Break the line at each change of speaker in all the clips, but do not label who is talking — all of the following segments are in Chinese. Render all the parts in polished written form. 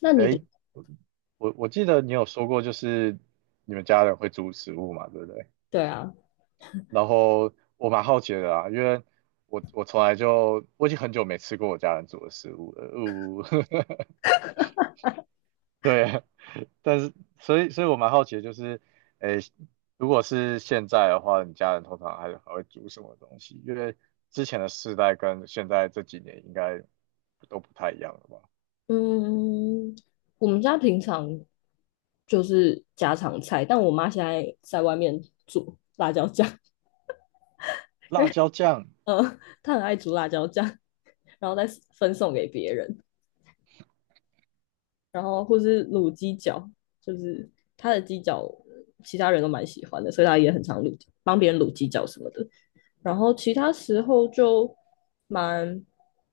那你的，
哎，我记得你有说过，就是你们家人会煮食物嘛，对不对？
对啊，
然后我蛮好奇的啊，因为我我从来就我已经很久没吃过我家人煮的食物了，呜、对啊，但是所以我蛮好奇的，就是诶，如果是现在的话，你家人通常还会煮什么东西？因为之前的世代跟现在这几年应该都不太一样了吧？
嗯，我们家平常就是家常菜，但我妈现在在外面煮辣椒酱，
辣椒酱
她很爱煮辣椒酱，然后再分送给别人，然后或是卤鸡脚，就是她的鸡脚，其他人都蛮喜欢的，所以她也很常卤，帮别人卤鸡脚什么的。然后其他时候就蛮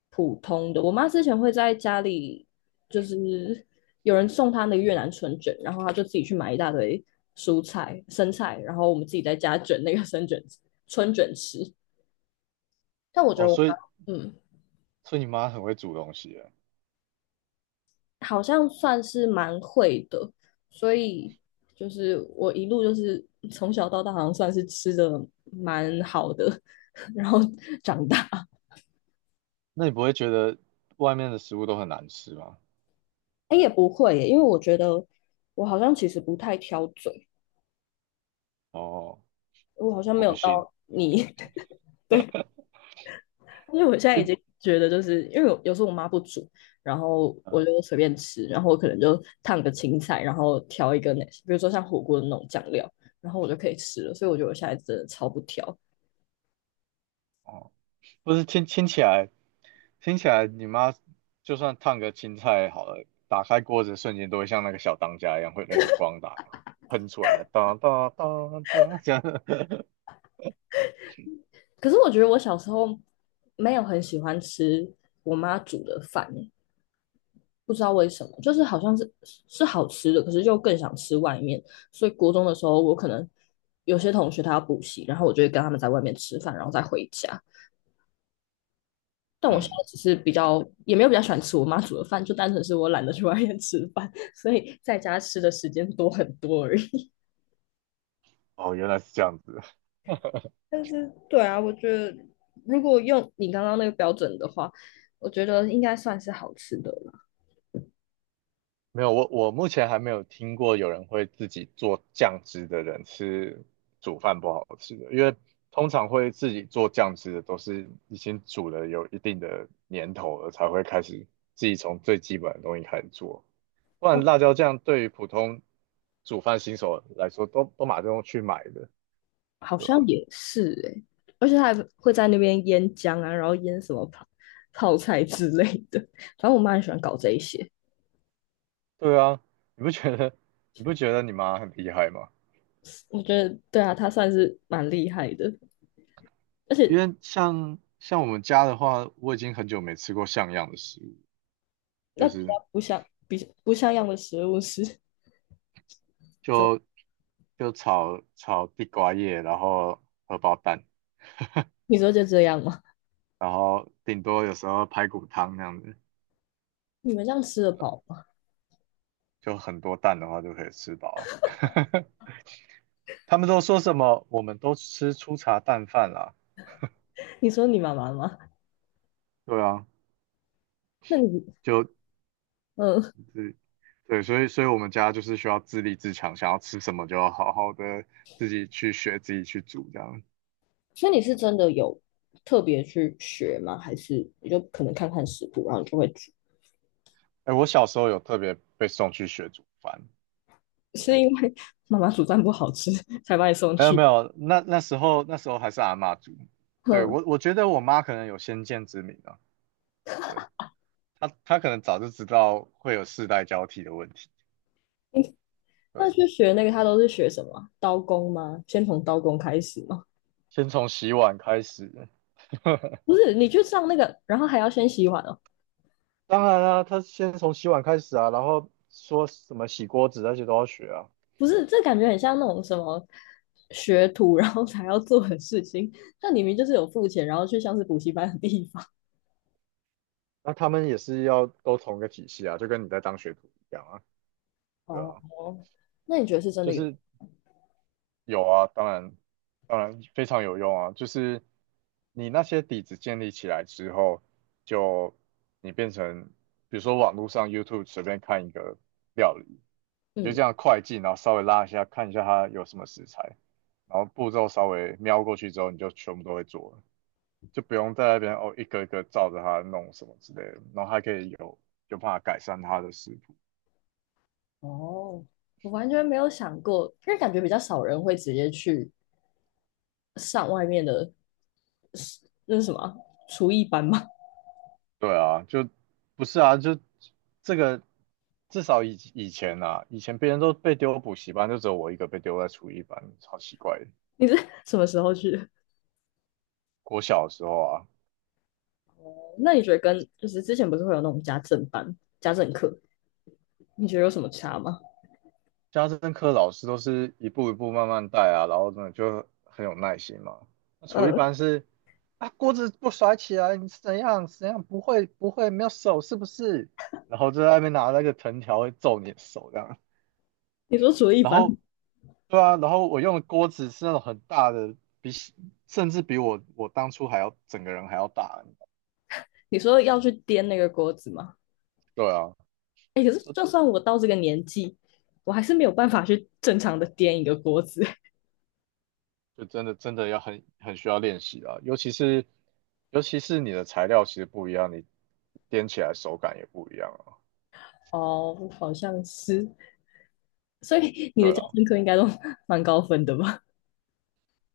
普通的。我妈之前会在家里，就是有人送她那个越南春卷，然后她就自己去买一大堆蔬菜、生菜，然后我们自己在家卷那个生卷春卷吃。但我觉
哦，
得我妈，
所以
嗯，
所以你妈很会煮东西耶
好像算是蛮会的，所以就是我一路就是从小到大，好像算是吃的蛮好的，然后长大。
那你不会觉得外面的食物都很难吃吗？
哎，也不会耶，因为我觉得我好像其实不太挑嘴，
哦，
我好像
我
没
不
有
信，
到你，因为我现在
一
已
嗯，
经觉得，就是因为有时候我妈不煮，然后我
呃
就随便吃，然后我可能就烫个青菜，然后调一个那，比如说像火锅的那种酱料，然后我就可以吃了。所以我觉得我现在真的超不挑。
哦，不是听起来，听起来你妈就算烫个青菜好了，打开锅子瞬间都会像那个小当家一样，会那个光打喷出来，当当当当这样。
可是我觉得我小时候没有很喜欢吃我妈煮的饭，不知道为什么，就是好像是好吃的，可是又更想吃外面。所以国中的时候，我可能有些同学他要补习，然后我就会跟他们在外面吃饭，然后再回家。但我现
嗯，
在只是比较也没有比较喜欢吃我妈煮的饭，就单纯是我懒得去外面吃饭，所以在家吃的时间多很多而已。
哦，原来是这样子。
但是对啊，我觉得如果用你刚刚那个标准的话，我觉得应该算是好吃的了。
没有，我目前还没有听过有人会自己做酱汁的人是煮饭不好吃的，因为通常会自己做酱汁的都是已经煮了有一定的年头了，才会开始自己从最基本的东西开始做。不然
哦，
辣椒酱对于普通煮饭新手来说，都马上去买的，
好
对
像
吧？
也是诶、而且他还会在那边腌姜啊，然后腌什么泡菜之类的。反正我妈很喜欢搞这一些，
对啊，你不觉得你不觉得你妈很厉害吗？
我觉得对啊，她算是蛮厉害的。而
因
且
为像我们家的话，我已经很久没吃过像样的食物，
那
就
比
是
较不像比不像样的食物是怎
就
么
就炒炒地瓜叶，然后荷包蛋，
你说就这样吗？
然后顶多有时候排骨汤那样子，
你们这样吃得饱吗？
就很多蛋的话就可以吃饱了。他们都说什么？我们都吃粗茶淡饭啦。
你说你妈妈吗？
对啊，
那你
就
嗯，
对对，所以我们家就是需要自立自强，想要吃什么就要好好的自己去学，自己去煮这样。
所以你是真的有特别去学吗？还是你就可能看看食谱，然后你就会煮？
哎，我小时候有特别被送去学煮饭。对。
是因为妈妈煮饭不好吃才把你送
没有
去？
没有，那时候还是阿嬷煮，对
哼。
我觉得我妈可能有先见之明啊，对她可能早就知道会有世代交替的问题，对，
那去学那个，他都是学什么？刀工吗？先从刀工开始吗？
先从洗碗开始，
不是，你去上那个，然后还要先洗碗哦。
当然啦、她先从洗碗开始啊，然后说什么洗锅子那些都要学啊。
不是，这感觉很像那种什么学徒，然后才要做的事情。那你明明就是有付钱，然后去像是补习班的地方。
那他们也是要都同一个体系啊，就跟你在当学徒一样啊，对
哦，
啊，
那你觉得是真
就
的有？
是有啊，当然，当然非常有用啊。就是你那些底子建立起来之后，就你变成，比如说网络上 YouTube 随便看一个料理，你就
嗯，
这样快进，然后稍微拉一下，看一下它有什么食材，然后步骤稍微瞄过去之后，你就全部都会做了，就不用在那边哦一个一个照着它弄什么之类的，然后还可以有办法改善它的食
哦，我完全没有想过，因为感觉比较少人会直接去上外面的，那是什么啊厨艺班吗？
对啊，就不是啊，就这个至少以前啊，以前别人都被丢补习班，就只有我一个被丢在厨艺班，超奇怪的。
你是什么时候去的？
国小的时候啊，
那你觉得跟就是之前不是会有那种家政班、家政课，你觉得有什么差吗？
家政课老师都是一步一步慢慢带啊，然后呢就很有耐心嘛。那厨艺
嗯，
班是啊，锅子不甩起来，你是怎样怎样不会不会没有手是不是？然后就在外面拿那个藤条会揍你的手这样。
你说厨艺
然
班，
后对啊，然后我用的锅子是那种很大的，比甚至比我当初还要整个人还要大。
你说要去颠那个锅子吗？
对啊，
哎，可是
这
就算我到这个年纪，我还是没有办法去正常的颠一个锅子。
就真的真的要很需要练习啊，尤其是你的材料其实不一样，你颠起来手感也不一样啊。
哦，好像是，所以你的
对
家
啊，
政课应该都蛮高分的吧？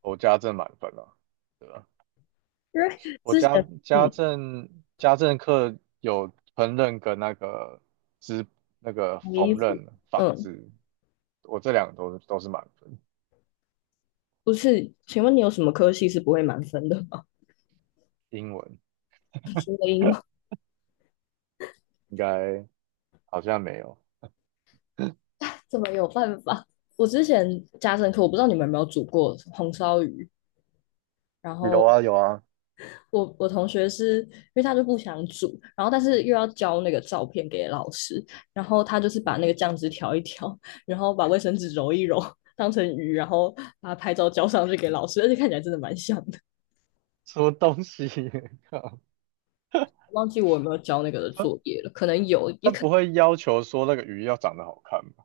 我家政满分啊，对啊，
因为
我
之
家
前，
家
嗯，
政家政课有烹饪跟那个织那个
洗衣
缝
服，
纫纺
嗯，
织，我这两个都是满分。
不是，请问你有什么科系是不会满分的吗？
英文
英
应该好像没有
怎么有办法？我之前家政课，我不知道你们有没有煮过红烧鱼。然
有
后
啊有啊，
我同学是因为他就不想煮，然后但是又要交那个照片给老师，然后他就是把那个酱汁调一调，然后把卫生纸揉一揉，当成鱼，然后把拍照交上去给老师，而且看起来真的蛮像的。
什么东西，靠，
忘记我有没有交那个的
他
作业了，可能有，也
他
可
不会要求说那个鱼要长得好看吧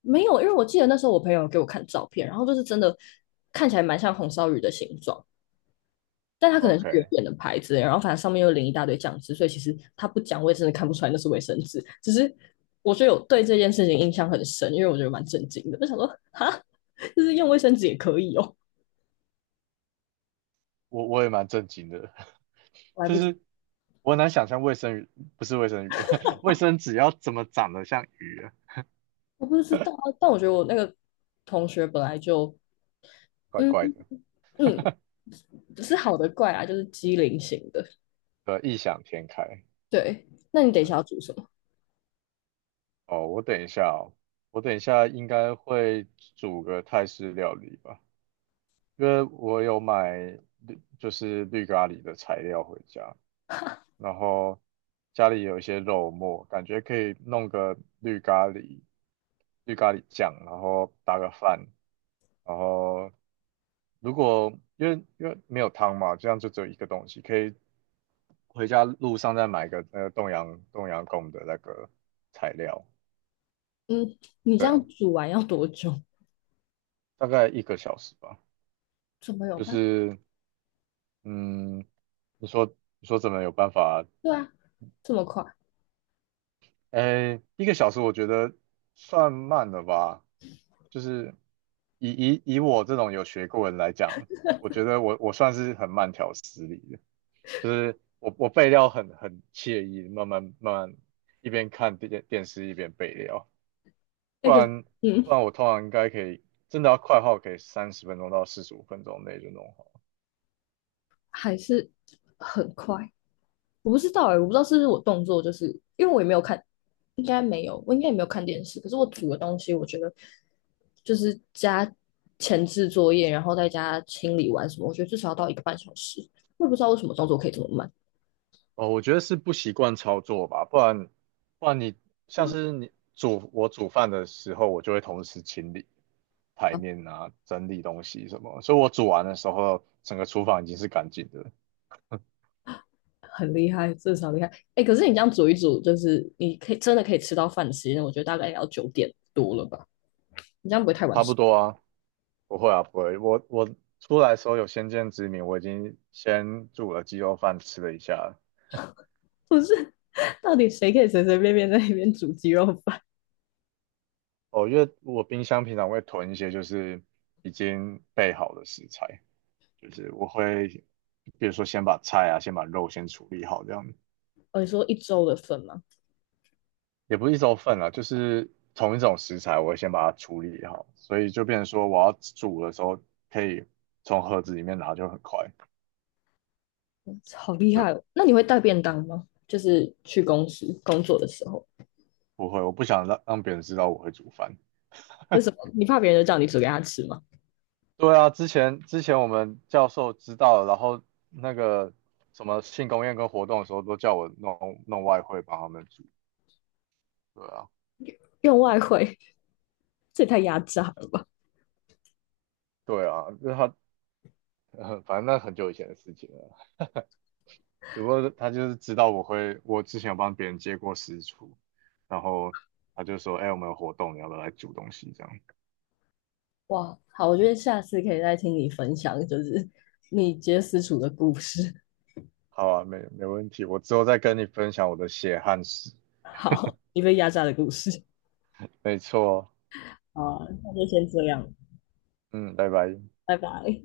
没有，因为我记得那时候我朋友给我看照片，然后就是真的看起来蛮像红烧鱼的形状，但它可能是远
？OK，
远的牌子，然后反正上面又淋一大堆酱汁，所以其实它不讲，我也真的看不出来那是卫生纸。只是我觉得有对这件事情印象很深，因为我觉得蛮震惊的，就想说哈，就是用卫生纸也可以哦，
我也蛮震惊的，
我还
就
不
是我很难想象卫生鱼不是卫生鱼，卫生纸要怎么长得像鱼啊
我不知道啊但我觉得我那个同学本来就
怪
嗯
怪的，
嗯，不是好的怪啊，就是机灵型的。
对啊，异想天开。
对，那你等一
对，
下要煮什么？
哦，我等一下哦，我等一下应该会煮个泰式料理吧，因为我有买绿就是绿咖喱的材料回家，然后家里有一些肉末，感觉可以弄个绿咖喱、绿咖喱酱，然后搭个饭，然后如果因为没有汤嘛，这样就只有一个东西，可以回家路上再买个那个冻阳贡的那个材料，
嗯，你这
对啊，
样煮完要多久？
大概一个小时吧，
怎么有
就
办？
是嗯，你说你说怎么有办法
对啊，这么快？
哎，一个小时我觉得算慢了吧，就是以我这种有学过的人来讲，我觉得我算是很慢条斯理的，就是我备料很惬意，慢慢慢慢一边看电视一边备料，不
那个
然不
嗯，
然我通常应该可以，真的要快的话，我可以30分钟到45分钟内就弄好。
还是很快。我不知道哎、欸我不知道是不是我动作，就是因为我也没有看，应该没有，我应该也没有看电视。可是我煮的东西，我觉得就是加前置作业，然后再加清理完什么，我觉得至少要到一个半小时。我也不知道为什么动作可以这么慢
哦，我觉得是不习惯操作吧，不然你像是我煮饭的时候，我就会同时清理台
啊，
面啊，整理东西什么，所以我煮完的时候，整个厨房已经是干净的，
很厉害，至少厉害。哎、欸可是你这样煮一煮，就是你可以真的可以吃到饭的时间，我觉得大概也要九点多了吧？你这样不会太晚
差
吃？
不多啊，不会啊，不会，我我出来的时候有先见之明，我已经先煮了鸡肉饭吃了一下了
不是，到底谁可以随随便便在那边煮鸡肉饭？
哦，因为我冰箱平常会囤一些就是已经备好的食材，就是我会比如说先把菜啊，先把肉先处理好这样。
哦，你说一周的份吗？
也不是一周份了，就是同一种食材，我会先把它处理好，所以就变成说我要煮的时候可以从盒子里面拿就很快。
好厉
对，
害哦！那你会带便当吗？就是去公司工作的时候，
不会，我不想让别人知道我会煮饭。
为什么你怕别人就叫你煮给他吃吗？
对啊，之前我们教授知道了然后那个什么庆功宴跟活动的时候都叫我弄弄外汇帮他们煮。对啊，
用外汇，这也太压榨了吧！
对啊，就是他，反正那很久以前的事情了。只不过他就是知道我会，我之前有帮别人接过私厨，然后他就说：“哎、我们有活动，你要不要来煮东西？”这样。
哇，好，我觉得下次可以再听你分享，就是你接私厨的故事。
好啊，没问题，我之后再跟你分享我的血汗史。
好，你被压榨的故事。
没错哦，
好啊那就先这样，
嗯，拜拜。
拜拜。